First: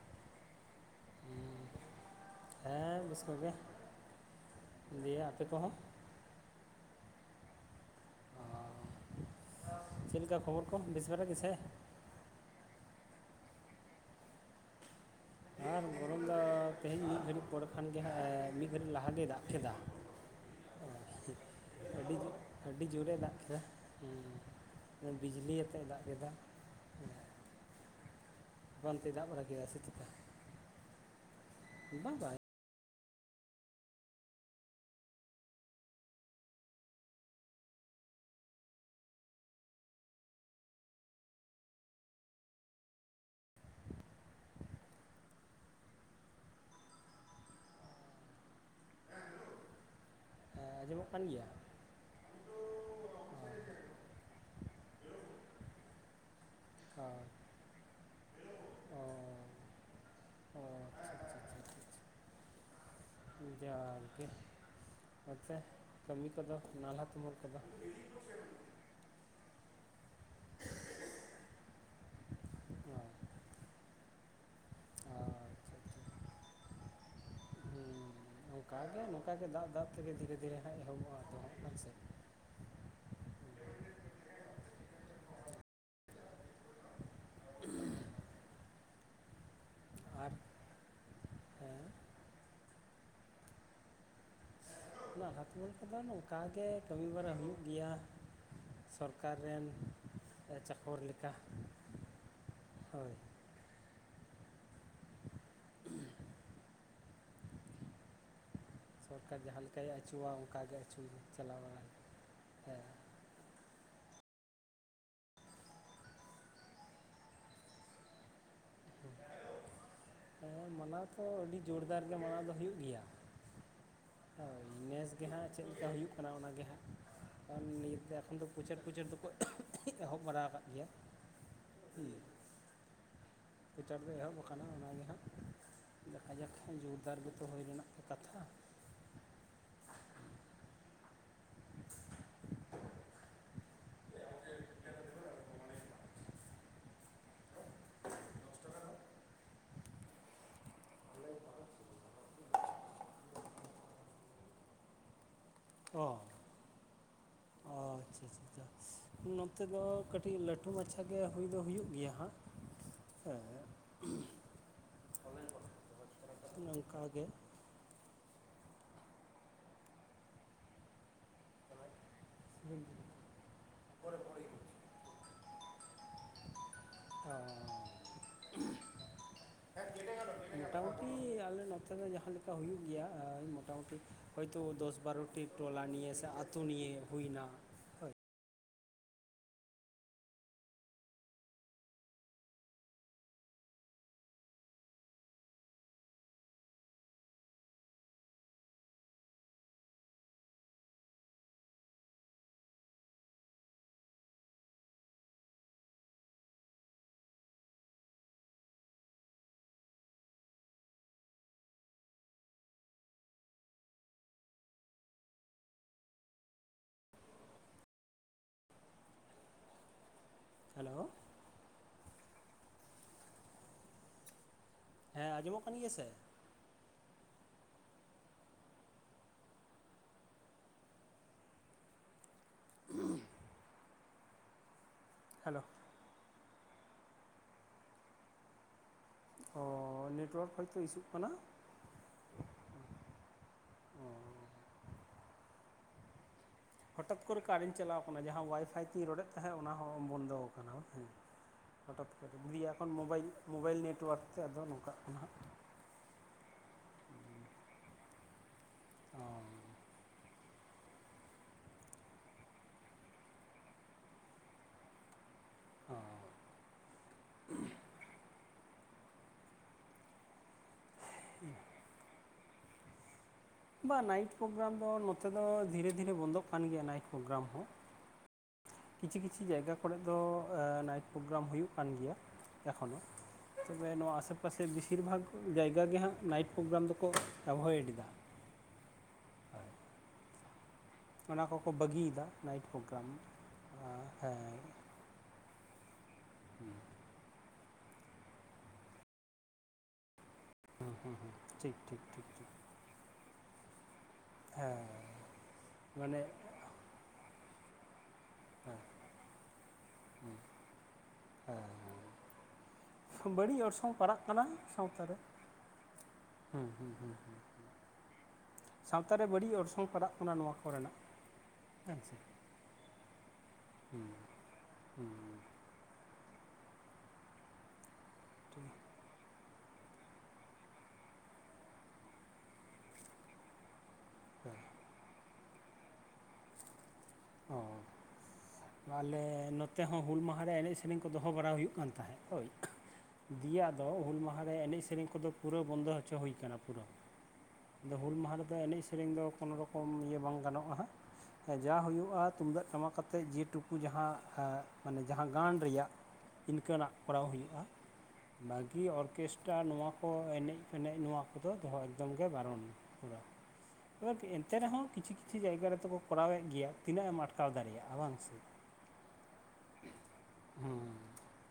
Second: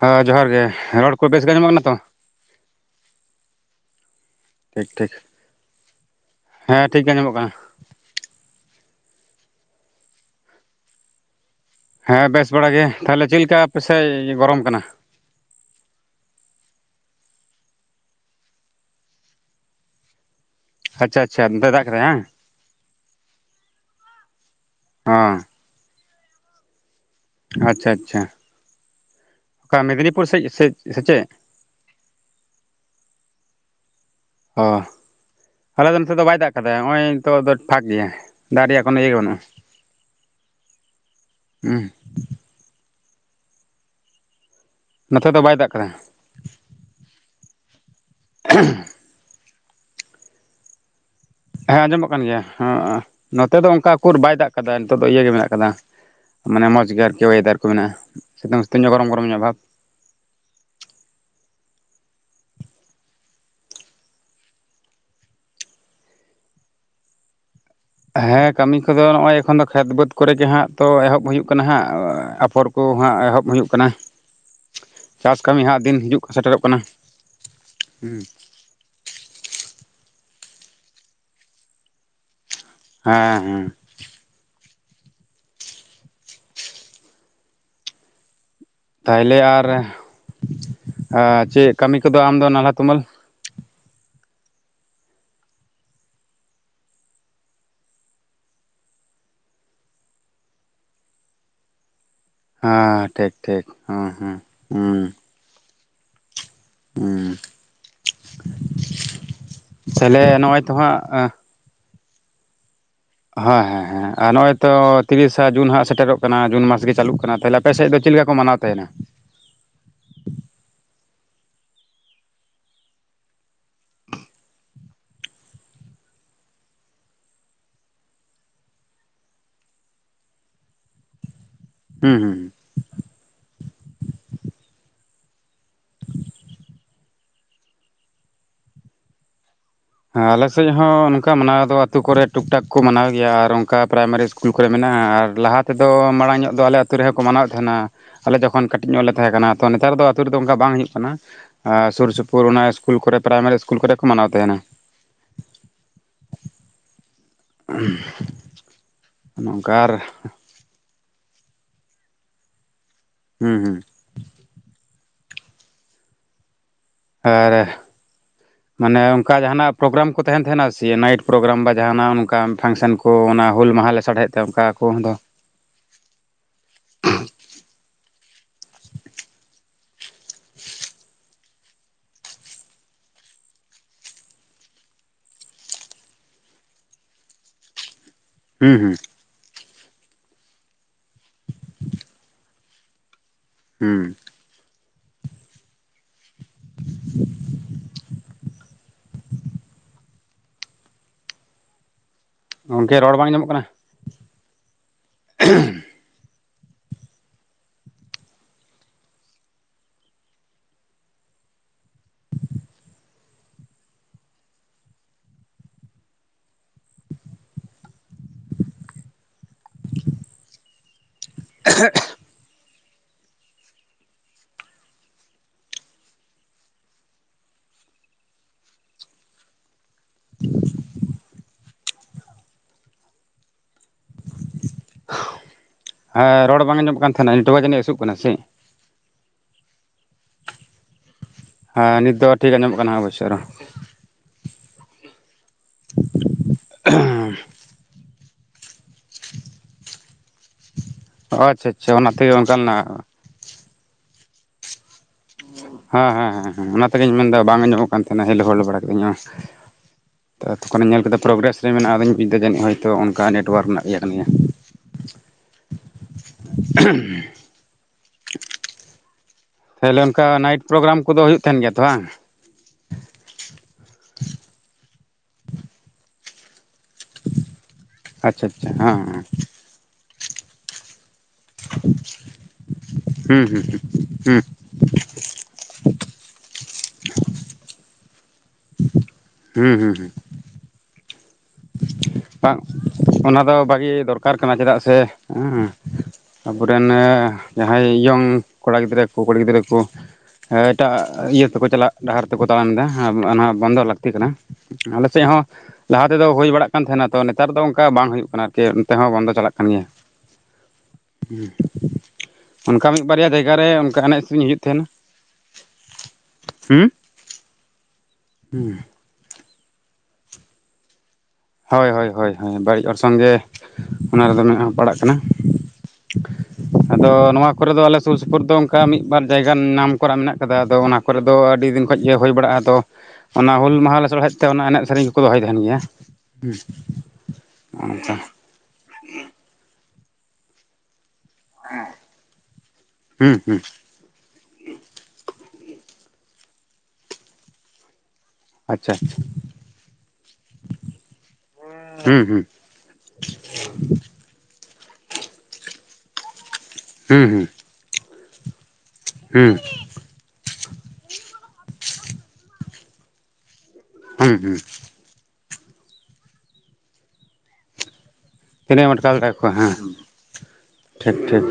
ᱦᱚᱭ ᱡᱚᱦᱟᱨ ᱜᱮ ᱨᱚᱲ ᱠᱚ ᱵᱮᱥ ᱜᱮ ᱟᱡᱚᱢᱚᱜ ᱠᱟᱱᱟ ᱛᱚ ᱦᱮᱸ ᱵᱮᱥᱠᱚ ᱜᱮ ᱴᱷᱤᱠ ᱴᱷᱤᱠ ᱦᱮᱸ ᱴᱷᱤᱠ ᱜᱮ ᱟᱡᱚᱢᱚᱜ ᱠᱟᱱᱟ ᱪᱮᱫ ᱞᱮᱠᱟ ᱠᱷᱚᱵᱚᱨ ᱠᱚᱢ ᱵᱮᱥ ᱵᱟᱲᱟ ᱜᱮ ᱥᱮ ᱦᱮᱸ ᱵᱮᱥ ᱵᱟᱲᱟ ᱜᱮ ᱛᱟᱦᱚᱞᱮ ᱪᱮᱫ ᱞᱮᱠᱟ ᱟᱯᱮᱥᱮᱫ ᱜᱚᱨᱚᱢ ᱠᱟᱱᱟ? ᱟᱨ ᱜᱚᱨᱚᱢ ᱫᱚ ᱛᱮᱦᱮᱧ ᱢᱤᱫ ᱜᱷᱟᱹᱲᱤᱡ ᱯᱚᱨᱮ ᱠᱷᱟᱱᱜᱮ ᱦᱟᱸᱜ ᱢᱤᱫ ᱜᱷᱟᱹᱲᱤᱡ ᱞᱟᱦᱟᱜᱮ ᱫᱟᱜ ᱠᱮᱫᱟ [unintelligible] ᱟᱪᱪᱷᱟ ᱟᱪᱪᱷᱟ ᱫᱟᱜ ᱠᱮᱫᱟᱭ ᱟᱹᱰᱤ ᱵᱟᱝ ᱡᱩ ᱟᱹᱰᱤ ᱡᱩᱨᱮ ᱫᱟᱜ ᱠᱮᱫᱟ ᱚ ᱵᱤᱡᱽᱞᱤᱭᱟᱼᱼ ᱛᱮ ᱫᱟᱜ ᱠᱮᱫᱟ ᱟᱪᱪᱷᱟ ᱪᱷᱟ ᱟᱯᱮ ᱚᱱᱛᱮᱭ ᱫᱟᱜ ᱵᱟᱲᱟ ᱠᱮᱫᱟ ᱚᱠᱟ ᱥᱮ ᱪᱮᱫᱠᱟ ᱢᱮᱫᱱᱤᱯᱩᱨ ᱥᱮᱡ ᱥᱮ ᱥᱮᱪᱮᱫ? ᱵᱟᱝ ᱵᱟᱭ ᱚ ᱟᱞᱮ ᱫᱚ ᱱᱤᱛᱚᱜ ᱫᱚ ᱵᱟᱭ ᱫᱟᱜ ᱠᱟᱫᱟ ᱱᱚᱜᱼᱚᱭ ᱱᱤᱛᱚᱜ ᱫᱚ ᱯᱷᱟᱠ ᱜᱮᱭᱟ ᱫᱟᱜ ᱨᱮᱭᱟᱜ ᱠᱚᱱᱳ ᱤᱭᱟᱹ ᱜᱮ ᱵᱟᱹᱱᱩᱜᱼᱟ ᱩᱸ ᱱᱚᱛᱮ ᱫᱚ ᱵᱟᱭ ᱫᱟᱜ ᱠᱟᱫᱟ᱾ [unintelligible] ᱦᱮᱸ ᱟᱸᱡᱚᱢᱚᱜ ᱠᱟᱱ ᱜᱮᱭᱟ? ᱦᱮᱸ ᱟᱸᱡᱚᱢᱚᱜ ᱠᱟᱱ ᱜᱮᱭᱟ ᱱᱚᱛᱮ ᱫᱚ ᱚᱱᱠᱟ ᱩᱠᱩᱨ ᱵᱟᱭ ᱫᱟᱜ ᱠᱟᱫᱟ ᱱᱤᱛᱚᱜ ᱫᱚ ᱤᱭᱟᱹ ᱜᱮ ᱢᱮᱱᱟᱜ ᱠᱟᱫᱟ᱾ ᱢᱟᱱᱮ ᱢᱚᱡᱽ ᱚ ᱜᱮ ᱟᱨᱠᱤ ᱚᱭᱮᱫᱟᱨ ᱠᱚ ᱢᱮᱱᱟᱜᱼᱟ ᱥᱤᱛᱩᱝ ᱥᱤᱛᱩᱝ ᱧᱚᱜ ᱚ ᱜᱚᱨᱚᱢ ᱜᱚᱨᱚᱢ ᱧᱚᱜ ᱵᱷᱟᱵᱽ᱾ ᱚ ᱟᱪᱪᱷᱟ ᱟᱪᱪᱷᱟ ᱪᱷᱟ ᱪᱷᱟ ᱪᱷᱟ᱾ ᱡᱟᱠᱼᱜᱮ ᱟᱪᱪᱷᱟ ᱠᱟᱹᱢᱤ ᱠᱚᱫᱚ ᱱᱟᱞᱦᱟ ᱛᱩᱢᱟᱹᱞ [unintelligible] ᱦᱮᱸ ᱠᱟᱹᱢᱤ ᱠᱚᱫᱚ ᱱᱚᱜᱼᱚᱭ ᱮᱠᱷᱚᱱ ᱫᱚ ᱠᱷᱮᱛ ᱵᱟᱹᱫᱽ ᱠᱚᱨᱮ ᱜᱮ ᱦᱟᱸᱜ ᱛᱚ ᱮᱦᱚᱵ ᱦᱩᱭᱩᱜ ᱠᱟᱱᱟ ᱦᱟᱸᱜ ᱟᱯᱷᱚᱨ ᱠᱚ ᱦᱟᱸᱜ ᱮᱦᱚᱵ ᱦᱩᱭᱩᱜ ᱠᱟᱱᱟ᱾ [inaudible] ᱪᱟᱥ ᱟᱪᱪᱷᱟ ᱠᱟᱹᱢᱤ ᱦᱟᱸᱜ ᱫᱤᱱ ᱟᱪᱪᱷᱟ ᱦᱤᱡᱩᱜ ᱥᱮᱴᱮᱨᱚᱜ ᱠᱟᱱᱟ ᱦᱮᱸ᱾ ᱚᱱᱠᱟᱜ ᱜᱮ ᱱᱚᱝᱠᱟ ᱜᱮ ᱫᱟᱜ ᱫᱟᱜ ᱛᱮᱜᱮ ᱫᱷᱤᱨᱮ ᱫᱷᱤᱨᱮ ᱦᱟᱸᱜ ᱮᱦᱚᱵᱚᱜᱼᱟ ᱟᱫᱚ ᱦᱟᱸᱜ ᱦᱮᱸᱥᱮ᱾ ᱦᱮᱸ ᱦᱩᱸ ᱛᱟᱦᱚᱞᱮ ᱟᱨ ᱟᱨ ᱪᱮᱫ ᱦᱮᱸ ᱠᱟᱹᱢᱤ ᱠᱚᱫᱚ ᱟᱢᱫᱚ ᱱᱟᱞᱦᱟ ᱛᱩᱢᱟᱹᱞ? ᱱᱟᱞᱦᱟᱛᱩᱢᱟᱹᱞ ᱠᱚᱫᱚ ᱱᱚᱝᱠᱟ ᱜᱮ ᱠᱟᱹᱢᱤ ᱵᱟᱲᱟ ᱦᱩᱭᱩᱜ ᱜᱮᱭᱟ᱾ ᱥᱚᱨᱠᱟᱨ ᱨᱮᱱ ᱪᱟᱠᱚᱨ ᱞᱮᱠᱟ᱾ ᱦᱮᱸ ᱦᱳᱭ ᱴᱷᱤᱠ ᱴᱷᱤᱠ ᱦᱮᱸ ᱦᱮᱸ ᱦᱩᱸ᱾ ᱦᱩᱸ ᱥᱚᱨᱠᱟᱨ ᱡᱟᱦᱟᱸ ᱞᱮᱠᱟᱭ ᱛᱟᱦᱚᱞᱮ ᱟᱹᱪᱩᱣᱟ ᱱᱚᱜᱼᱚᱭ ᱚᱱᱠᱟᱜ ᱛᱚ ᱜᱮ ᱦᱟᱸᱜ ᱟᱹᱪᱩᱨ ᱪᱟᱞᱟᱣ ᱵᱟᱲᱟᱜ ᱦᱮᱸ᱾ ᱦᱮᱸ ᱦᱮᱸ ᱦᱮᱸ ᱱᱚᱜᱼᱚᱭ ᱛᱚ ᱛᱤᱨᱤᱥᱟ ᱡᱩᱱ ᱦᱚᱸ ᱥᱮᱴᱮᱨᱚᱜ ᱠᱟᱱᱟ ᱡᱩᱱ ᱢᱟᱥ ᱜᱮ ᱪᱟᱹᱞᱩᱜ ᱠᱟᱱᱟ ᱛᱟᱦᱚᱞᱮ ᱟᱯᱮ ᱥᱮᱫ ᱫᱚ ᱪᱮᱫ ᱞᱮᱠᱟ ᱠᱚ ᱢᱟᱱᱟᱣ ᱛᱟᱦᱮᱱᱟ? ᱦᱳᱭ ᱢᱟᱱᱟᱣ ᱛᱚ ᱟᱹᱰᱤ ᱡᱳᱨᱫᱟᱨ ᱜᱮ ᱢᱟᱱᱟᱣ ᱫᱚ ᱦᱩᱭᱩᱜ ᱜᱮᱭᱟ᱾ ᱦᱳᱭ ᱱᱮᱥ ᱜᱮ ᱦᱟᱸᱜ ᱪᱮᱫ ᱞᱮᱠᱟ ᱦᱩᱭᱩᱜ ᱠᱟᱱᱟ ᱚᱱᱟᱜᱮ ᱦᱟᱸᱜ᱾ ᱚᱱ ᱱᱤᱛ ᱫᱚ ᱮᱠᱷᱚᱱ ᱫᱚ ᱯᱨᱚᱪᱟᱨ ᱴᱚᱪᱟᱨ ᱫᱚᱠᱚ ᱮᱦᱚᱵ ᱵᱟᱲᱟ ᱠᱟᱫ ᱜᱮᱭᱟ᱾ ᱦᱩᱸ ᱤᱭᱟᱹ ᱦᱩᱸ ᱯᱚᱪᱟᱨ ᱫᱚ ᱮᱦᱚᱵ ᱟᱠᱟᱱᱟ ᱚᱱᱟᱜᱮ ᱦᱟᱸᱜ᱾ ᱫᱟᱠᱷᱟ ᱡᱟᱠ ᱠᱷᱟᱱ ᱡᱳᱨᱫᱟᱨ ᱜᱮᱛᱚ ᱦᱩᱭ ᱨᱮᱱᱟᱜ ᱯᱮ ᱠᱟᱛᱷᱟ᱾ ᱦᱮᱸ ᱟᱞᱮᱥᱮᱫ ᱦᱚᱸ ᱱᱚᱝᱠᱟ ᱢᱟᱱᱟᱣ ᱫᱚ ᱟᱹᱛᱩᱳ ᱠᱚᱨᱮ ᱴᱩᱠ ᱴᱟᱠ ᱠᱚ ᱢᱟᱱᱟᱣ ᱜᱮᱭᱟ ᱟᱨ ᱚᱱᱠᱟ ᱯᱨᱟᱭᱢᱟᱨᱤ ᱤᱥ ᱠᱩᱞ ᱠᱚᱨᱮ ᱢᱮᱱᱟᱜᱼᱟ, ᱟᱨ ᱞᱟᱦᱟ ᱛᱮᱫᱚ ᱢᱟᱲᱟᱝ ᱧᱚᱜ ᱫᱚ ᱟᱞᱮ ᱟᱹᱛᱩ ᱨᱮᱦᱚᱸ ᱠᱚ ᱢᱟᱱᱟᱣᱮᱫ ᱛᱟᱦᱮᱱᱟ᱾ ᱟᱞᱮ ᱡᱚᱠᱷᱚᱱ ᱠᱟᱹᱴᱤᱡ ᱧᱚᱜ ᱞᱮ ᱛᱟᱦᱮᱸ ᱠᱟᱱᱟ ᱛᱚ ᱱᱮᱛᱟᱨ ᱫᱚ ᱟᱹᱛᱳ ᱨᱮᱫᱚ ᱚᱱᱠᱟ ᱵᱟᱝ ᱦᱳᱭᱳᱜ ᱠᱟᱱᱟ᱾ ᱟᱨ ᱥᱩᱨ ᱥᱩᱯᱩᱨ ᱚᱱᱟ ᱤᱥᱠᱩᱞ ᱠᱚᱨᱮ ᱯᱨᱟᱭᱢᱟᱨᱤ ᱤᱥᱠᱩᱞ ᱠᱚᱨᱮ ᱠᱚ ᱢᱟᱱᱟᱣ ᱛᱟᱦᱮᱱᱟ᱾ ᱚ ᱚ [unintelligible] ᱟᱪᱪᱷᱟ ᱱᱚᱛᱮ ᱱᱚᱝᱠᱟ ᱫᱚ ᱟᱨ ᱠᱟᱹᱴᱤᱡ ᱞᱟᱹᱴᱩ ᱢᱟᱪᱷᱟ ᱛᱮ ᱦᱩᱭ ᱫᱚ ᱦᱩᱭᱩᱜ ᱜᱮᱭᱟ ᱦᱟᱸᱜ᱾ ᱦᱩᱸ ᱦᱩᱸ [unintelligible] ᱟᱨ ᱦᱮ ᱢᱟᱱᱮ ᱚᱱᱠᱟ ᱡᱟᱦᱟᱱᱟᱜ ᱯᱨᱳᱜᱨᱟᱢ ᱠᱚ ᱛᱟᱦᱮᱱ ᱛᱟᱦᱮᱱᱟ ᱥᱮ ᱱᱟᱭᱤᱴ ᱯᱨᱳᱜᱨᱟᱢ ᱵᱟ ᱡᱟᱦᱟᱱᱟᱜ ᱚᱱ ᱚᱱᱠᱟ ᱯᱷᱟᱱᱥᱮᱱ ᱠᱚ ᱚᱱᱟ ᱦᱩᱹᱞ ᱢᱟᱦᱟ ᱞᱟᱥᱟᱲ ᱦᱮᱫ ᱛᱮ ᱚᱱᱠᱟ ᱠᱚ᱾ [unintelligible] [unintelligible] ᱢᱚᱴᱟ ᱢᱩᱴᱤ ᱟᱞᱮ ᱱᱚᱛᱮ ᱫᱚ ᱡᱟᱸᱦᱟ ᱞᱮᱠᱟ ᱦᱩᱭᱩᱜ ᱜᱮᱭᱟ ᱢᱚᱴᱟ ᱢᱩᱴᱤ ᱦᱚᱭ ᱛᱚ ᱫᱚᱥ ᱵᱟᱨᱚ ᱴᱤ ᱴᱚᱞᱟ ᱱᱤᱭᱮ ᱥᱮ ᱟᱹᱛᱳ ᱱᱤᱭᱮ ᱦᱩᱭ ᱱᱟ᱾ ᱦᱩᱸ ᱦᱩᱸ ᱦᱩᱸ [inaudible] ᱜᱚᱝᱠᱮ ᱨᱚᱲ ᱵᱟᱝ ᱟᱢᱚᱜ ᱠᱟᱱᱟ᱾ [unintelligible] ᱦᱮᱞᱳᱣ [unintelligible] ᱦᱮᱸ ᱟᱡᱚᱢᱚᱜ ᱠᱟᱱ [unintelligible] ᱥᱮ? [unintelligible] ᱦᱮᱞᱳ ᱦᱮᱸ ᱨᱚᱲ ᱵᱟᱝ ᱟᱸᱡᱚᱜ ᱠᱟᱱ ᱛᱟᱦᱮᱱᱟ ᱱᱮᱴᱣᱟ ᱡᱟᱹᱱᱤᱡ ᱤᱫᱤᱜ ᱠᱟᱱᱟ ᱥᱮᱜ? ᱚ ᱱᱮᱴᱚᱣᱟᱨᱠ ᱦᱳᱭ ᱛᱚ ᱤᱥᱩᱜ ᱠᱟᱱᱟ᱾ ᱦᱮᱸ ᱱᱤᱛ ᱫᱚ ᱴᱷᱤᱠ ᱟᱡᱚᱢᱚᱜ ᱠᱟᱱᱟ [unintelligible] ᱚ [inaudible] ᱦᱚᱴᱟᱛ ᱠᱚᱨᱮ ᱠᱟᱨᱮᱱ ᱪᱟᱞᱟᱣ ᱠᱟᱱᱟ, ᱡᱟᱦᱟ ᱚᱣᱟᱭ ᱯᱷᱟᱭ ᱛᱤᱧ ᱨᱚᱲ ᱮᱫ ᱛᱟᱦᱮᱸᱫ ᱚᱱᱟ ᱦᱚᱸ ᱵᱚᱱᱫᱚᱣ ᱠᱟᱱᱟ᱾ ᱦᱮᱸ ᱟᱪᱪᱷᱟ ᱟᱪᱪᱷᱟ ᱦᱚᱴᱟᱛ ᱚᱱᱟ ᱛᱮᱜᱮ ᱚᱱᱠᱟᱱᱟᱜ [unintelligible] ᱢᱳᱵᱟᱭᱤᱞ ᱢᱳᱵᱟᱭᱤᱞ ᱱᱮᱴᱣᱟᱨᱠ ᱛᱮ ᱟᱫᱚ ᱱᱚᱝᱠᱟᱜ ᱠᱟᱱᱟ᱾ ᱦᱮᱸ ᱦᱮᱸ ᱦᱮᱸ ᱚᱱᱟ ᱛᱮ ᱜᱤᱧ ᱢᱮᱱ ᱫᱟ ᱵᱟᱝ ᱟᱸᱡᱚᱢᱚᱜ ᱠᱟᱱ ᱛᱟᱦᱮᱱᱟ ᱦᱮᱞᱳ ᱦᱮᱞᱳ ᱵᱟᱲᱟ ᱠᱮᱫᱤᱧ᱾ ᱚ ᱛᱚᱠᱷᱚᱱᱮ ᱧᱮᱞ ᱠᱮᱫ ᱯᱨᱚᱜᱽᱨᱮᱥ ᱨᱮ ᱢᱮᱱᱟᱜᱼᱟ ᱟᱸᱫᱚᱧ ᱵᱩᱡ ᱫᱟ ᱡᱟᱹᱱᱤᱡ ᱦᱚᱭ ᱛᱚ ᱚᱱᱠᱟ ᱱᱮᱴᱳᱣᱟᱨᱠ ᱨᱮᱱᱟᱜ ᱤᱭᱟᱹ ᱠᱟᱱᱟ ᱜᱮᱭᱟ᱾ [inaudible] ᱛᱟᱦᱞᱮ ᱚᱱᱠᱟ ᱱᱟᱭᱤᱴ ᱯᱨᱳᱜᱨᱟᱢ ᱠᱚᱫᱚ ᱦᱳᱭᱳᱜ ᱛᱟᱦᱮᱱ ᱜᱮᱭᱟ ᱛᱚ ᱦᱟᱝ? ᱵᱟᱝ ᱱᱟᱭᱤᱴ ᱯᱨᱳᱜᱨᱟᱢ ᱫᱚ ᱱᱚᱛᱮ ᱫᱚ ᱫᱷᱤᱨᱮ ᱫᱷᱤᱨᱮ ᱵᱚᱱᱫᱚᱜ ᱠᱟᱱ ᱜᱮᱭᱟ ᱱᱟᱭᱤᱴ ᱯᱨᱳᱜᱨᱟᱢ ᱦᱚᱸ ᱟᱪᱪᱷᱟ ᱟᱪᱪᱷᱟ ᱦᱮᱸ ᱠᱤᱪᱷᱩ ᱠᱤᱪᱷᱩ ᱡᱟᱭᱜᱟ ᱠᱚᱨᱮᱫ ᱫᱚ ᱮ ᱱᱟᱭᱤᱴ ᱯᱳᱜᱨᱟᱢ ᱦᱳᱭᱳᱜ ᱠᱟᱱ ᱜᱮᱭᱟ, ᱮᱠᱷᱚᱱᱚ ᱦᱮᱸ ᱦᱩᱸ ᱛᱚᱵᱮ ᱱᱚᱣᱟ ᱟᱥᱮ ᱦᱩᱸ ᱯᱟᱥᱮ ᱵᱤᱥᱤᱨ ᱵᱷᱟᱜᱽ ᱡᱟᱭᱜᱟ ᱜᱮ ᱦᱟᱸᱜ ᱱᱟᱭᱤᱴ ᱯᱨᱳᱜᱨᱟᱢ ᱫᱚᱠᱚ ᱮᱵᱷᱚᱭᱮᱴ ᱫᱟ᱾ ᱦᱩᱸ ᱦᱩᱸ ᱦᱩᱸ ᱚᱱᱟ ᱠᱚᱠᱚ ᱵᱟᱹᱜᱤ ᱵᱟᱝ ᱚᱱᱟ ᱫᱚ ᱵᱷᱟᱜᱤ ᱫᱚᱨᱠᱟᱨ ᱦᱮᱸ ᱠᱟᱱᱟ ᱪᱮᱫᱟᱜ ᱥᱮ ᱦᱮᱸ ᱟᱵᱚ ᱨᱮᱱ ᱮ ᱡᱟᱦᱟᱸᱭ ᱤᱭᱚᱝ ᱠᱚᱲᱟ ᱜᱤᱫᱽᱨᱟᱹ ᱠᱚ ᱠᱩᱲᱤ ᱜᱤᱫᱽᱨᱟᱹ ᱠᱚ ᱦᱮ ᱮᱴᱟᱜ ᱦᱩᱸ ᱟᱜ ᱦᱩᱸ ᱤᱭᱟᱹ ᱛᱮᱠᱚ ᱴᱷᱤᱠ ᱪᱟᱞᱟᱜ ᱴᱷᱤᱠ ᱰᱟᱦᱟᱨ ᱴᱷᱤᱠ ᱛᱮᱠᱚ ᱴᱷᱤᱠ ᱛᱟᱲᱟᱢ ᱫᱟ ᱚᱱᱟ ᱵᱚᱱᱫᱚ ᱞᱟᱹᱠᱛᱤ ᱠᱟᱱᱟ᱾ ᱟᱞᱮ ᱦᱮᱸ ᱥᱮᱜ ᱦᱚᱸ ᱞᱟᱦᱟ ᱢᱟᱱᱮ ᱛᱮᱫᱚ ᱦᱩᱭ ᱵᱟᱲᱟᱜ ᱠᱟᱱ ᱛᱟᱦᱮᱱᱟ, ᱛᱚ ᱱᱮᱛᱟᱨ ᱫᱚ ᱚᱝᱠᱟ ᱵᱟᱝ ᱦᱩᱭᱩᱜ ᱠᱟᱱᱟ᱾ ᱠᱮ ᱱᱚᱛᱮ ᱦᱚᱸ ᱵᱚᱱᱫᱚ ᱪᱟᱞᱟᱜ ᱠᱟᱱ ᱜᱮᱭᱟ᱾ ᱚᱱᱠᱟ ᱢᱤᱫ ᱮᱻ ᱵᱟᱨᱭᱟ ᱡᱟᱭᱜᱟ ᱵᱟᱹᱲᱤᱡ ᱨᱮ ᱚᱨᱥᱚᱝ ᱚᱱᱠᱟ ᱯᱟᱲᱟᱜ ᱮᱱᱮᱡ ᱥᱮᱨᱮᱧ ᱠᱟᱱᱟ ᱦᱩᱭᱩᱜ ᱛᱟᱦᱮᱱᱟ ᱥᱟᱶᱛᱟ ᱨᱮ᱾ ᱦᱩᱸ ᱦᱩᱸ ᱦᱩᱸ ᱛᱟᱨᱮ ᱵᱟᱹᱲᱤᱜ ᱚᱨᱥᱚᱝ ᱯᱟᱲᱟᱜ ᱠᱟᱱᱟ ᱱᱚᱣᱟ ᱠᱚ ᱨᱮᱱᱟᱜ᱾ ᱦᱳᱭ ᱦᱳᱭ ᱦᱳᱭ ᱦᱳᱭ ᱵᱟᱹᱲᱤᱡ ᱚᱨᱥᱚᱝ ᱜᱮ ᱦᱩᱸ ᱚᱱᱟ ᱨᱮᱫᱚ ᱢᱮᱱᱟᱜᱼᱟ ᱯᱟᱲᱟᱜ ᱠᱟᱱᱟ᱾ ᱦᱩᱸ ᱟᱫᱚ ᱱᱚᱣᱟ ᱠᱚᱨᱮ ᱫᱚ ᱟᱞᱮ ᱥᱩᱨ ᱥᱩᱯᱩᱨ ᱫᱚ ᱚᱝᱠᱟ ᱢᱤᱜ ᱵᱟᱨ ᱡᱟᱭᱜᱟ ᱱᱟᱢ ᱠᱚᱨᱟ ᱱᱟᱢ ᱠᱚᱨᱟ ᱢᱮᱱᱟᱜ ᱠᱟᱫᱟ ᱟᱫᱚ ᱚᱱᱟ ᱠᱚᱨᱮᱫ ᱫᱚ ᱟᱹᱰᱤ ᱫᱤᱱ ᱠᱷᱚᱡ ᱜᱮ ᱦᱳᱭ ᱵᱟᱲᱟᱜᱼᱟ᱾ ᱟᱫᱚ ᱚᱱᱟ ᱦᱩᱞ ᱢᱟᱦᱟ ᱞᱮᱥᱟᱲᱦᱮᱫ ᱛᱮ ᱦᱮᱸ ᱚᱱᱟ ᱮᱱᱮᱜ ᱥᱮᱨᱮᱧ ᱫᱚᱠᱚ ᱫᱚᱦᱚᱭ ᱛᱟᱦᱮᱸᱱ ᱜᱮᱭᱟ᱾ ᱦᱩ ᱚ ᱟᱞᱮ ᱱᱚᱛᱮ ᱦᱚᱸ ᱦᱩᱞ ᱢᱟᱦᱟ ᱨᱮ ᱮᱱᱮᱡ ᱥᱮ ᱨᱮᱧ ᱠᱚ ᱫᱚᱦᱚ ᱵᱟᱲᱟ ᱦᱩᱭᱩᱜ ᱠᱟᱱ ᱛᱟᱦᱮᱸ ᱦᱳᱭ ᱦᱩᱸ ᱦᱩᱸ ᱫᱤᱭᱮ ᱟᱫᱚ ᱦᱩᱞ ᱢᱟᱦᱟ ᱨᱮ ᱮᱱᱮᱡ ᱥᱮᱨᱮᱧ ᱠᱚᱫᱚ ᱯᱩᱨᱟᱹ ᱵᱚᱱᱫᱚ ᱦᱚᱪᱚ ᱦᱩᱭ ᱠᱟᱱᱟ ᱯᱩᱨᱟᱹ ᱟᱫᱚ ᱦᱩᱞ ᱢᱟᱦᱟ ᱫᱚ ᱮᱱᱮᱡ ᱟᱪᱪᱷᱟ ᱥᱮᱨᱮᱧ ᱫᱚ ᱠᱳᱱᱳ ᱨᱚᱠᱚᱢ ᱜᱮ ᱵᱟᱝ ᱜᱟᱱᱚᱜᱼᱟ ᱦᱟᱸᱜ ᱡᱟ ᱦᱩᱭᱩᱜ ᱦᱩᱸ ᱦᱩᱸ ᱛᱩᱢᱫᱟᱹᱜ ᱴᱟᱢᱟᱠ ᱟᱛᱮᱜ ᱡᱮ ᱴᱩᱠᱩ ᱡᱟᱦᱟᱸ ᱢᱟᱱᱮ ᱡᱟᱦᱟᱸ ᱜᱟᱱ ᱨᱮᱭᱟᱜ ᱤᱱᱠᱟᱹᱱᱟᱜ᱾ ᱠᱚᱨᱟᱣ ᱦᱩᱸ ᱦᱩᱸ ᱦᱩᱭᱩᱜᱼᱟ, ᱵᱟᱠᱤ ᱚᱨᱠᱮᱥᱴᱨ ᱦᱩᱸ ᱱᱚᱣᱟ ᱠᱚ ᱮᱱᱮᱡ ᱯᱷᱮᱱᱮᱡ ᱱᱚᱣᱟ ᱠᱚᱫᱚ ᱫᱚᱦᱚ ᱮᱠᱫᱚᱢ ᱜᱮ ᱵᱟᱨᱚᱱ ᱯᱩᱨᱟ᱾ ᱛᱚᱵᱮᱠ ᱦᱩᱸ ᱦᱩᱸ ᱮᱱᱛᱮ ᱨᱮᱦᱚᱸ ᱠᱤᱪᱷᱩ ᱠᱤᱪᱷᱩ ᱡᱟᱭᱜᱟ ᱨᱮᱫᱚ ᱠᱚ ᱠᱚᱨᱟᱣᱮᱫ ᱜᱮᱭᱟ, ᱛᱤᱱᱟᱹᱜ ᱮᱢ ᱟᱴᱠᱟᱣ ᱫᱟᱲᱮᱭᱟᱜᱼᱟ ᱵᱟᱝ ᱥᱮ᱾ ᱛᱤᱱᱟᱹᱜ ᱮᱢ ᱟᱴᱠᱟᱣ ᱫᱟᱲᱮᱭᱟᱠᱚᱣᱟ ᱦᱮᱸ ᱴᱷᱤᱠ ᱦᱮᱸ ᱴᱷᱤᱠ᱾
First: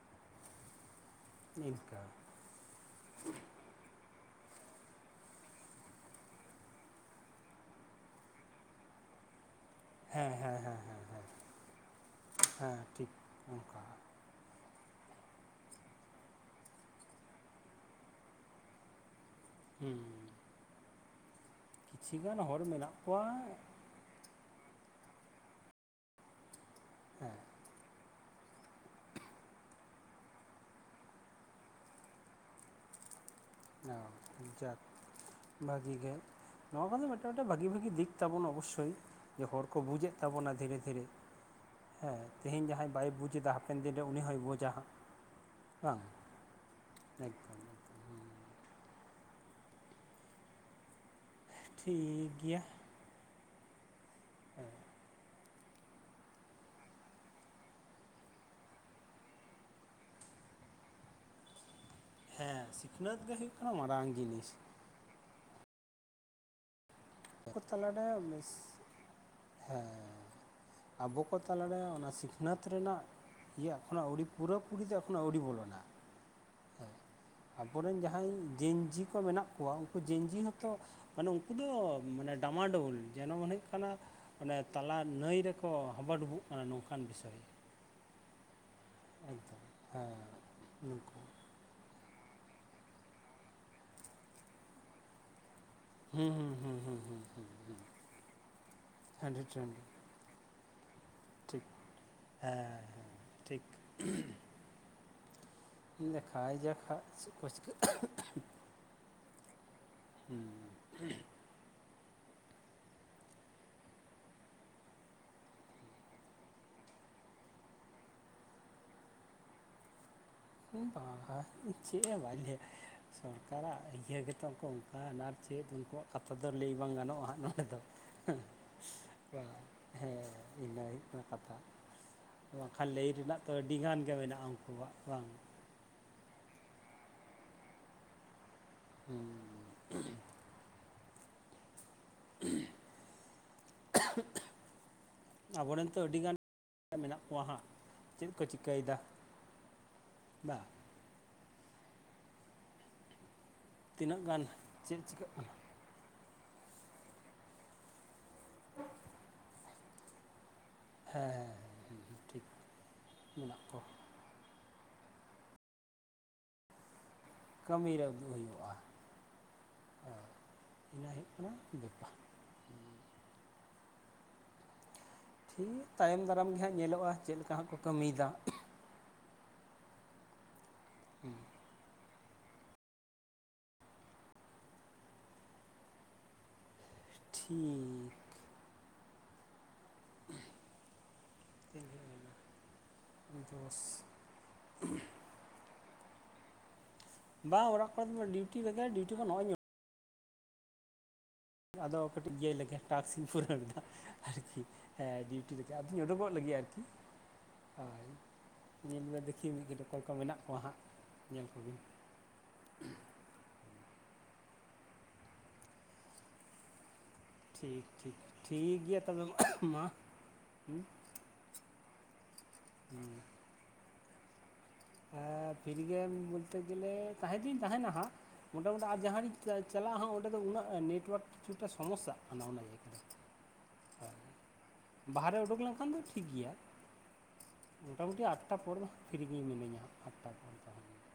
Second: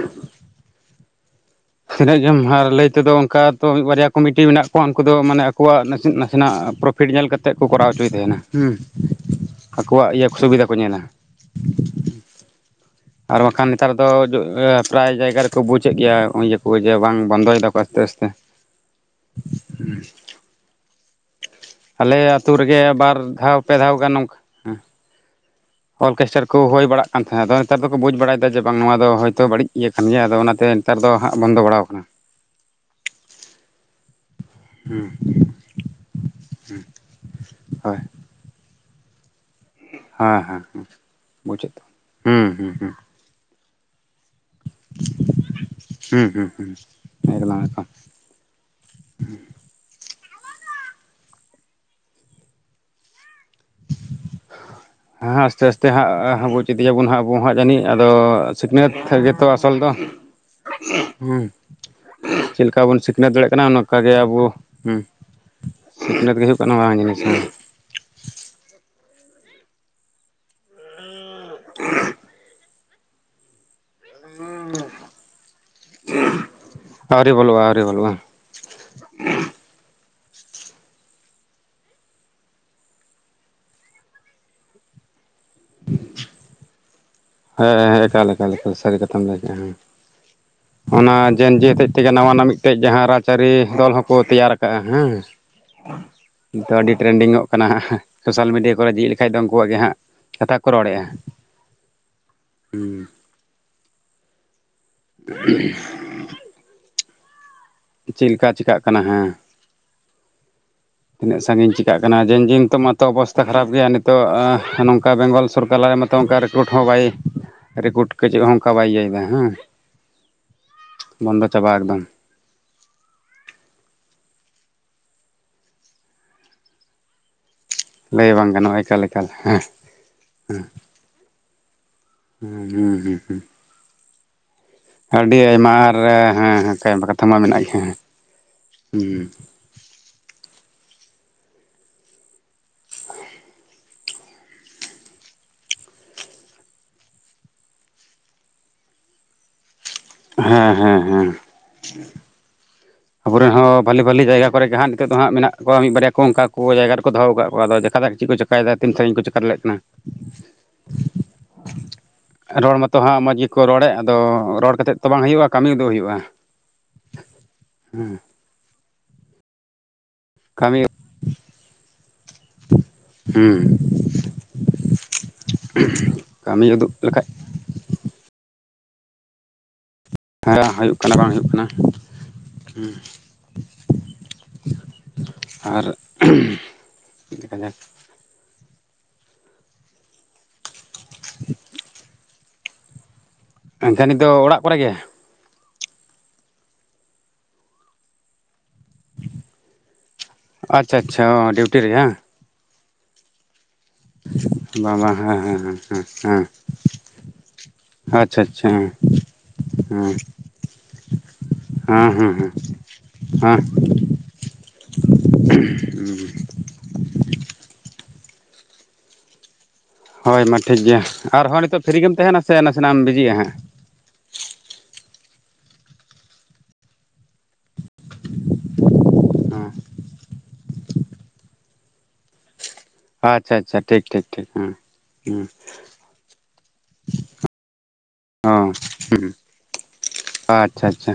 ᱤᱱᱠᱟᱹ ᱛᱤᱱᱟᱹᱜ ᱜᱮᱢ ᱟᱨ ᱞᱟᱹᱭ ᱛᱮᱫᱚ ᱠᱟ ᱛᱚ ᱢᱤᱜ ᱵᱟᱨᱭᱟ ᱠᱚᱢᱤᱴᱤ ᱢᱮᱱᱟᱜ ᱠᱚᱣᱟ ᱩᱱᱠᱩ ᱫᱚ ᱢᱟᱱᱮ ᱟᱠᱚᱣᱟᱜ ᱱᱟᱥᱮ ᱱᱟᱥᱮᱱᱟᱜ ᱯᱨᱚᱯᱷᱤᱴ ᱧᱮᱞ ᱠᱟᱛ ᱛᱮᱜ ᱠᱚ ᱠᱚᱨᱟᱣ ᱚᱪᱩᱭ ᱛᱟᱦᱮᱱᱟᱸ ᱦᱩᱸ ᱟᱠᱚᱣᱟᱜ ᱤᱭᱟᱹ ᱦᱮᱸ ᱦᱮᱸ ᱥᱩᱵᱤᱫᱟ ᱠᱚ ᱦᱮᱸ ᱧᱮᱞᱟ᱾ ᱦᱮᱸ ᱦᱮᱸ ᱦᱮᱸ ᱴᱷᱤᱠ ᱟᱨ ᱵᱟᱠᱷᱟᱱ ᱚᱱᱠᱟ ᱱᱮᱛᱟᱨ ᱫᱚ ᱡᱚ ᱮ ᱯᱨᱟᱭ ᱡᱟᱭᱜᱟ ᱨᱮᱠᱚ ᱵᱩᱡᱮᱜ ᱜᱮᱭᱟ ᱦᱚᱸᱜᱼᱚᱭ ᱤᱭᱟᱹᱠᱚ ᱡᱮ ᱵᱟᱝ ᱵᱚᱱᱫᱚᱭ ᱫᱟᱠᱚ ᱟᱥᱛᱮ ᱟᱥᱛᱮ᱾ ᱦᱩᱸ ᱟᱞᱮ ᱜᱟᱱ ᱟᱹᱛᱩ ᱦᱚᱲ ᱨᱮᱜᱮ ᱢᱮᱱᱟᱜ ᱵᱟᱨ ᱠᱚᱣᱟ ᱫᱷᱟᱣ ᱯᱮ ᱫᱷᱟᱣ ᱜᱟᱱ ᱱᱚᱝᱠᱟ ᱦᱮᱸ ᱚᱨᱠᱮᱥᱴᱟᱨ ᱠᱚ ᱦᱩᱭ ᱵᱟᱲᱟᱜ ᱠᱟᱱ ᱦᱮᱸ ᱛᱟᱦᱮᱸᱫ ᱟᱫᱚ ᱱᱮᱛᱟᱨ ᱫᱚᱠᱚ ᱵᱩᱡᱽ ᱵᱟᱲᱟᱭᱫᱟ ᱡᱮ ᱵᱟᱝ ᱱᱚᱣᱟ ᱫᱚ ᱦᱳᱭᱛᱚ ᱵᱟᱹᱲᱤᱡ ᱤᱭᱟᱹ ᱠᱟᱱ ᱜᱮᱭᱟ ᱟᱫᱚ ᱚᱱᱟᱛᱮ ᱱᱮᱛᱟᱨ ᱫᱚ ᱦᱟᱸᱜ ᱵᱚᱱᱫᱚ ᱵᱟᱲᱟᱣ ᱠᱟᱱᱟ᱾ ᱚ [unintelligible] ᱦᱩᱸ ᱵᱷᱟᱜᱤ ᱜᱮ ᱱᱚᱣᱟ ᱠᱚᱫᱚ ᱢᱤᱫᱴᱟᱝ ᱢᱤᱫᱴᱟᱝ ᱵᱷᱟᱹᱜᱤ ᱵᱷᱟᱹᱜᱤ ᱦᱳᱭ ᱫᱤᱠ ᱛᱟᱵᱚᱱ ᱚᱵᱚᱥᱥᱳᱭ ᱡᱮ ᱦᱚᱲ ᱠᱚ ᱵᱩᱡᱮᱜ ᱦᱮᱸ ᱛᱟᱵᱚᱱᱟ ᱫᱷᱤᱨᱮ ᱦᱮᱸ ᱫᱷᱤᱨᱮ ᱵᱩᱡᱮᱫ ᱦᱮᱸ ᱦᱩᱸ ᱛᱮᱦᱮᱧ ᱦᱩᱸ ᱦᱩᱸ ᱡᱟᱦᱟᱸᱭ ᱵᱟᱭ ᱵᱩᱡᱽ ᱮᱫᱟ ᱦᱟᱯᱮᱱ ᱫᱤᱱᱨᱮ ᱩᱱᱤ ᱦᱚᱸᱭ ᱵᱩᱡᱽ ᱡᱟ ᱦᱟᱸᱜ ᱵᱟᱝ ᱦᱩᱸ ᱦᱩᱸ ᱦᱩᱸ ᱮᱠᱫᱚᱢ ᱦᱮᱸ ᱴᱷᱤᱠ ᱜᱮᱭᱟ ᱦᱮᱸ ᱦᱮᱸ ᱟᱥᱛᱮ ᱟᱥᱛᱮ ᱦᱟᱸᱜ ᱵᱩᱪ ᱤᱫᱤᱭᱟᱵᱚᱱ ᱦᱟᱸᱜ ᱟᱵᱚ ᱦᱟᱸᱜ ᱡᱟᱹᱱᱤᱡ ᱟᱫᱚ ᱥᱤᱠᱷᱱᱟᱹᱛ ᱜᱮᱛᱚ ᱟᱥᱚᱞ ᱫᱚ ᱦᱮᱸ ᱦᱮᱸ ᱪᱮᱫᱞᱮᱠᱟ ᱵᱚᱱ ᱥᱤᱠᱷᱱᱟᱹᱛ ᱜᱮ ᱫᱟᱲᱮᱭᱟᱜ ᱦᱩᱭᱩᱜ ᱠᱟᱱᱟ ᱢᱟᱨᱟᱝ ᱚᱱᱠᱟᱜᱮ ᱟᱵᱚ ᱡᱤᱱᱤᱥ ᱦᱩᱸ ᱥᱤᱠᱷᱱᱟᱹᱛ ᱜᱮ ᱦᱩᱭᱩᱜ ᱠᱟᱱᱟ ᱢᱟᱨᱟᱝ ᱡᱤᱱᱤᱥ [unintelligible] ᱠᱚ ᱛᱟᱦᱞᱮ ᱚᱱᱮ ᱢᱮᱥ ᱦᱮᱸ ᱟᱵᱚ ᱠᱚ ᱛᱟᱞᱟᱨᱮ ᱚᱱᱟ ᱥᱤᱠᱷᱱᱟᱹᱛ ᱨᱮᱱᱟᱜ ᱤᱭᱟᱹ ᱮᱠᱷᱚᱱᱳ ᱯᱩᱨᱟᱹ ᱯᱩᱨᱤ ᱫᱚ ᱮᱠᱷᱚᱱᱳ ᱟᱹᱣᱨᱤ ᱵᱚᱞᱚᱱᱟ ᱦᱮᱸ ᱟᱹᱣᱨᱤ ᱵᱚᱞᱚᱜᱼᱟ ᱟᱹᱣᱨᱤ ᱟᱵᱚᱨᱮᱱ ᱵᱚᱞᱚᱜᱼᱟ ᱡᱟᱦᱟᱸᱭ ᱡᱮᱧᱡᱤ ᱠᱚ ᱢᱮᱱᱟᱜ ᱠᱚᱣᱟ ᱩᱱᱠᱩ ᱡᱮᱧᱡᱤ ᱦᱚᱛᱚ ᱢᱟᱱᱮ ᱩᱱᱠᱩ ᱫᱚ ᱢᱟᱱᱮ ᱰᱟᱢᱟᱰᱳᱩᱞ ᱡᱮᱱᱚ ᱢᱚᱱᱮ ᱦᱩᱭᱩᱜ ᱠᱟᱱᱟ ᱚᱱᱮ ᱛᱟᱞᱟ ᱱᱟᱹᱭ ᱨᱮ ᱠᱚ ᱦᱟᱵᱟ ᱰᱩᱵᱩᱜ ᱠᱟᱱᱟ ᱱᱚᱝᱠᱟᱱ ᱵᱤᱥᱚᱭ ᱦᱮᱸ ᱦᱮᱸ ᱮᱠᱟᱞ ᱮᱠᱟᱞ ᱮᱠᱟᱞ ᱥᱟᱹᱨᱤ ᱠᱟᱛᱷᱟ ᱮᱠᱫᱚᱢ ᱦᱮᱸ ᱚᱱᱟ ᱱᱩᱠᱩ ᱡᱮᱧᱡᱤ ᱦᱚᱛᱮᱡ ᱛᱮᱜᱮ ᱱᱟᱣᱟᱱᱟᱜ ᱢᱤᱫᱴᱮᱡ ᱡᱟᱦᱟᱸ ᱨᱟᱡᱽᱟᱹᱨᱤ ᱫᱚᱞ ᱦᱚᱸᱠᱚ ᱛᱮᱭᱟᱨ ᱠᱟᱜᱼᱟ ᱦᱮᱸ ᱦᱩᱸ ᱦᱩᱸ ᱦᱩᱸ ᱱᱤᱛᱚᱜ ᱟᱹᱰᱤ ᱦᱩᱸ ᱦᱩᱸ ᱴᱨᱮᱱᱰᱤᱝ ᱚᱜ ᱠᱟᱱᱟ ᱦᱩᱸ ᱦᱟᱸᱜ, ᱥᱳᱥᱟᱞ ᱢᱤᱰᱤᱭᱟ ᱠᱚᱨᱮ ᱡᱷᱤᱡ ᱞᱮᱠᱷᱟᱡ ᱫᱚ ᱦᱟᱱᱰᱨᱮᱰ ᱩᱱᱠᱩᱣᱟᱜ ᱜᱮ ᱦᱟᱱᱰᱨᱮᱰ ᱦᱟᱸᱜ ᱠᱟᱛᱷᱟ ᱠᱚ ᱨᱚᱲᱮᱜᱼᱟ ᱴᱷᱤᱠ ᱦᱮᱸ ᱦᱮᱸ ᱴᱷᱤᱠ [unintelligible] ᱫᱮᱠᱷᱟᱭ ᱡᱟᱠ ᱦᱟᱸᱜ ᱪᱮᱫᱠᱚ ᱪᱤᱠᱟᱹᱜ ᱪᱮᱫ ᱞᱮᱠᱟ ᱪᱤᱠᱟᱜ ᱠᱟᱱᱟ ᱦᱮᱸ ᱦᱩᱸ ᱛᱤᱱᱟᱹᱜ ᱥᱟᱺᱜᱤᱧ ᱪᱤᱠᱟᱹᱜ ᱠᱟᱱᱟ? ᱡᱮᱧᱡᱤ ᱱᱤᱛᱚᱜ ᱢᱟᱛᱚ ᱚᱵᱚᱥᱛᱟ ᱠᱷᱟᱨᱟᱯ ᱜᱮᱭᱟ ᱱᱤᱛᱚᱜ ᱱᱚᱝᱠᱟ ᱵᱮᱝᱜᱚᱞ ᱥᱚᱨᱠᱟᱨ [unintelligible] ᱛᱚ ᱚᱱᱠᱟ ᱨᱮᱠᱳᱴ ᱦᱚᱸ ᱵᱟᱭ ᱨᱮᱠᱳᱰ ᱠᱚ ᱪᱮᱫ ᱦᱚᱸ ᱚᱱᱠᱟ ᱵᱟᱭ ᱤᱭᱟᱹᱭᱮᱫᱟ ᱮᱸ [unintelligible] ᱵᱟᱦᱟ ᱪᱮᱫ ᱦᱚ ᱵᱟᱹᱧ ᱞᱟᱹᱭᱟ ᱥᱚᱨᱠᱟᱨᱟᱜ ᱤᱭᱟᱹ ᱜᱮᱛᱚ ᱠᱚ ᱚᱱᱠᱟᱱᱟ ᱟᱨ ᱪᱮᱫ ᱩᱱᱠᱩᱣᱟᱜ ᱠᱟᱛᱷᱟ ᱫᱚ ᱞᱟᱹᱭ ᱵᱟᱝ ᱜᱟᱱᱚᱜᱼᱟ ᱟᱫᱚ ᱞᱟᱹᱭ ᱵᱟᱝ ᱜᱟᱱᱚᱜᱼᱟ ᱮᱠᱟᱞ ᱮᱠᱟᱞ ᱦᱮᱸ ᱦᱮᱸ ᱤᱱᱟᱹ ᱦᱩᱭᱩᱜ ᱠᱟᱱᱟ ᱠᱟᱛᱷᱟ ᱵᱟᱝᱠᱷᱟᱱ ᱞᱟᱹᱭ ᱨᱮᱱᱟᱜ ᱛᱚ ᱟᱹᱰᱤ ᱜᱟᱱ ᱜᱮ ᱢᱮᱱᱟᱜᱼᱟ ᱩᱱᱠᱩᱣᱟᱜ ᱵᱟᱝ ᱟᱹᱰᱤ ᱟᱭᱢᱟ ᱟᱨ ᱦᱮᱸ ᱠᱟᱛᱷᱟ ᱢᱟ ᱢᱮᱱᱟᱜ ᱜᱮ ᱦᱩᱸ [unintelligible] [unintelligible] ᱟᱵᱚᱨᱮᱱ ᱛᱚ ᱟᱹᱰᱤ ᱜᱟᱱ ᱢᱮᱱᱟᱜ ᱠᱚᱣᱟ ᱦᱟᱸᱜ ᱪᱮᱫ ᱠᱚ ᱪᱤᱠᱟᱹᱭᱮᱫᱟ? ᱵᱟᱝ ᱦᱮᱸ ᱦᱮᱸ ᱦᱮᱸ ᱟᱵᱚᱨᱮᱱ ᱦᱚᱸ ᱵᱷᱟᱞᱤ ᱛᱤᱱᱟᱹᱜ ᱵᱷᱟᱞᱤ ᱜᱟᱱ ᱡᱟᱭᱜᱟ ᱠᱚᱨᱮ ᱜᱮ ᱦᱟᱸᱜ ᱪᱮᱫ ᱱᱤᱛᱚᱜ ᱫᱚ ᱪᱤᱠᱟᱹᱜ ᱦᱟᱸᱜ ᱠᱟᱱᱟ ᱢᱮᱱᱟᱜ ᱠᱚᱣᱟ ᱢᱤᱫ ᱵᱟᱨᱭᱟ ᱠᱚ ᱚᱱᱠᱟ ᱠᱚ ᱡᱟᱭᱜᱟ ᱨᱮᱠᱚ ᱫᱚᱦᱚ ᱟᱠᱟᱫ ᱠᱚᱣᱟ ᱟᱫᱚ ᱫᱮᱠᱷᱟ ᱡᱟᱠ ᱪᱮᱫ ᱪᱮᱠᱟᱭᱮᱫᱟ ᱛᱤᱱ ᱥᱟᱺᱜᱤᱧ ᱠᱚ ᱪᱮᱠᱟ ᱫᱟᱲᱮᱜ ᱠᱟᱱᱟ ᱦᱮᱸ ᱦᱮᱸ ᱦᱮᱸ ᱴᱷᱤᱠ ᱢᱮᱱᱟᱜ ᱠᱚᱣᱟ ᱛᱚ ᱨᱚᱲ ᱠᱟᱛᱮᱫ ᱛᱚ ᱵᱟᱝ ᱦᱩᱭᱩᱜᱼᱟ ᱠᱟᱹᱢᱤ ᱩᱫᱩᱜ ᱦᱩᱭᱩᱜᱼᱟ ᱠᱟᱹᱢᱤᱨᱮ ᱩᱫᱩᱜ ᱦᱩᱭᱩᱜᱼᱟ ᱤᱱᱟᱹ ᱦᱩᱭᱩᱜ ᱠᱟᱱᱟ ᱵᱮᱯᱟᱨ ᱦᱩᱸ ᱴᱷᱤᱠ ᱜᱮᱭᱟ ᱛᱟᱭᱚᱢ ᱫᱟᱨᱟᱢ ᱜᱮ ᱦᱟᱸᱜ ᱧᱮᱞᱚᱜᱼᱟ᱾ ᱪᱮᱫ ᱞᱮᱠᱟ ᱦᱟᱸᱜ ᱠᱚ ᱠᱟᱹᱢᱤᱭᱮᱫᱟ? ᱦᱮᱸ ᱦᱩᱭᱩᱜ ᱠᱟᱱᱟ ᱵᱟᱝ ᱦᱩᱭᱩᱜ ᱠᱟᱱᱟ ᱦᱩᱸ ᱟᱨ ᱴᱷᱤᱠ ᱛᱤᱱ ᱜᱷᱟᱲᱤᱡ ᱦᱩᱭᱮᱱᱟ? ᱫᱚᱥ ᱮᱱᱠᱷᱟᱱ ᱱᱤᱛ ᱫᱚ ᱚᱲᱟᱜ ᱠᱚᱨᱮ ᱜᱮ ᱵᱟᱝ ᱚᱲᱟᱜ ᱠᱷᱚᱱ ᱫᱚ ᱵᱟᱝ ᱰᱤᱭᱩᱴᱤ ᱨᱮᱜᱮᱡ ᱰᱤᱭᱣᱴᱤ ᱠᱷᱚᱱ ᱱᱚᱜᱼᱚᱭ ᱤᱧ ᱟᱪᱪᱷᱟ ᱟᱪᱪᱷᱟ ᱰᱤᱭᱩᱴᱤ ᱨᱮ ᱟᱫᱚ ᱵᱟᱝ ᱠᱟᱹᱴᱤᱡ ᱤᱭᱟᱹᱟᱭ ᱞᱮᱜᱮ ᱴᱟᱠᱥᱤᱧ ᱯᱩᱨᱟᱹᱣᱟ ᱟᱨᱠᱤ ᱵᱟᱝ ᱵᱟᱝ ᱦᱮᱸ ᱰᱤᱭᱩᱴᱤ ᱞᱮᱠᱟ ᱦᱮᱸ ᱟᱫᱚᱧ ᱩᱰᱩᱠᱚᱜ ᱦᱮᱸ ᱞᱟᱹᱜᱤᱫ ᱟᱨᱠᱤ ᱦᱚᱭ ᱟᱪᱪᱷᱟ ᱟᱪᱪᱷᱟ ᱦᱮᱸ ᱧᱮᱞ ᱢᱮ ᱫᱮᱠᱷᱤ ᱢᱤᱫ ᱠᱟᱹᱴᱤᱡ ᱚᱠᱚᱭ ᱠᱚ ᱢᱮᱱᱟᱜ ᱠᱚᱣᱟ ᱦᱟᱸᱜ ᱧᱮᱞ ᱠᱚᱜᱮᱧ ᱦᱮᱸ ᱦᱮᱸ ᱦᱮᱸ ᱦᱮᱸ ᱴᱷᱤᱠ ᱴᱷᱤᱠ ᱴᱷᱤᱠ ᱜᱮᱭᱟ ᱛᱚᱵᱮ ᱢᱟ ᱦᱳᱭ ᱢᱟ ᱴᱷᱤᱠ ᱦᱩᱸ ᱜᱮᱭᱟ ᱟᱨᱦᱚᱸ ᱱᱤᱛᱚᱜ ᱯᱷᱤᱨᱨᱤ ᱜᱮᱢ ᱛᱟᱦᱮᱸᱱᱟ ᱥᱮ ᱱᱟᱥᱮᱱᱟᱜ ᱮᱢ ᱵᱤᱡᱤᱜᱼᱟ ᱦᱟᱸᱜ ᱯᱷᱤᱨ ᱜᱮ ᱵᱚᱞᱛᱮ ᱜᱮᱞᱮ ᱛᱟᱦᱮᱸ ᱫᱩᱧ ᱛᱟᱦᱮᱸᱱᱟ ᱦᱟᱸᱜ ᱢᱳᱴᱟ ᱢᱩᱩᱴᱤ ᱟᱨ ᱡᱟᱦᱟᱸ ᱨᱤᱧ ᱪᱟᱞᱟᱜᱼᱟ ᱦᱟᱸᱜ ᱚᱸᱰᱮ ᱫᱚ ᱩᱱᱟᱹᱜ ᱱᱮᱴᱣᱟᱨᱠ ᱠᱤᱪᱷᱩᱴᱟ ᱥᱚᱢᱚᱥᱥᱟᱜ ᱠᱟᱱᱟ ᱚᱱᱟ ᱡᱟᱭᱜᱟ ᱨᱮ ᱟᱪᱪᱷᱟ ᱟᱪᱪᱷᱟ ᱴᱷᱤᱠ ᱴᱷᱤᱠ ᱴᱷᱤᱠ ᱦᱮᱸ ᱵᱟᱦᱟᱨᱮ ᱦᱮᱸ ᱩᱰᱩᱠ ᱞᱮᱱᱠᱷᱟᱱ ᱫᱚ ᱴᱷᱤᱠ ᱜᱮᱭᱟ ᱢᱳᱴᱟᱢᱩᱴᱤ ᱚ ᱟᱴᱴᱟ ᱯᱚᱨ ᱫᱚ ᱯᱷᱤᱨᱤ ᱦᱮᱸ ᱜᱮ ᱢᱤᱱᱟᱹᱧᱟ ᱟᱴᱴᱟ ᱯᱚᱨ ᱫᱚ ᱟᱪᱪᱷᱟ ᱟᱪᱪᱷᱟ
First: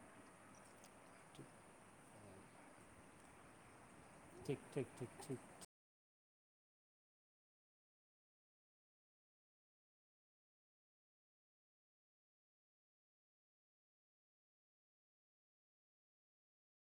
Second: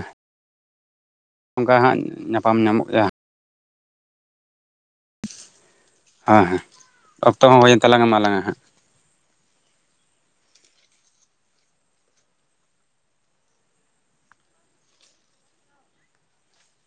ᱚᱱᱠᱟ ᱦᱟᱸᱜ ᱧᱟᱯᱟᱢ ᱧᱟᱢᱚᱜ ᱜᱮᱭᱟ ᱴᱷᱤᱠ ᱴᱷᱤᱠ ᱴᱷᱤᱠ ᱴᱷᱤᱠ ᱦᱮᱸ ᱦᱮᱸ ᱚᱠᱛᱚ ᱦᱚᱸ ᱦᱩᱭᱮᱱ ᱛᱟᱞᱟᱝ ᱢᱟᱞᱟᱝᱟ ᱦᱟᱸᱜ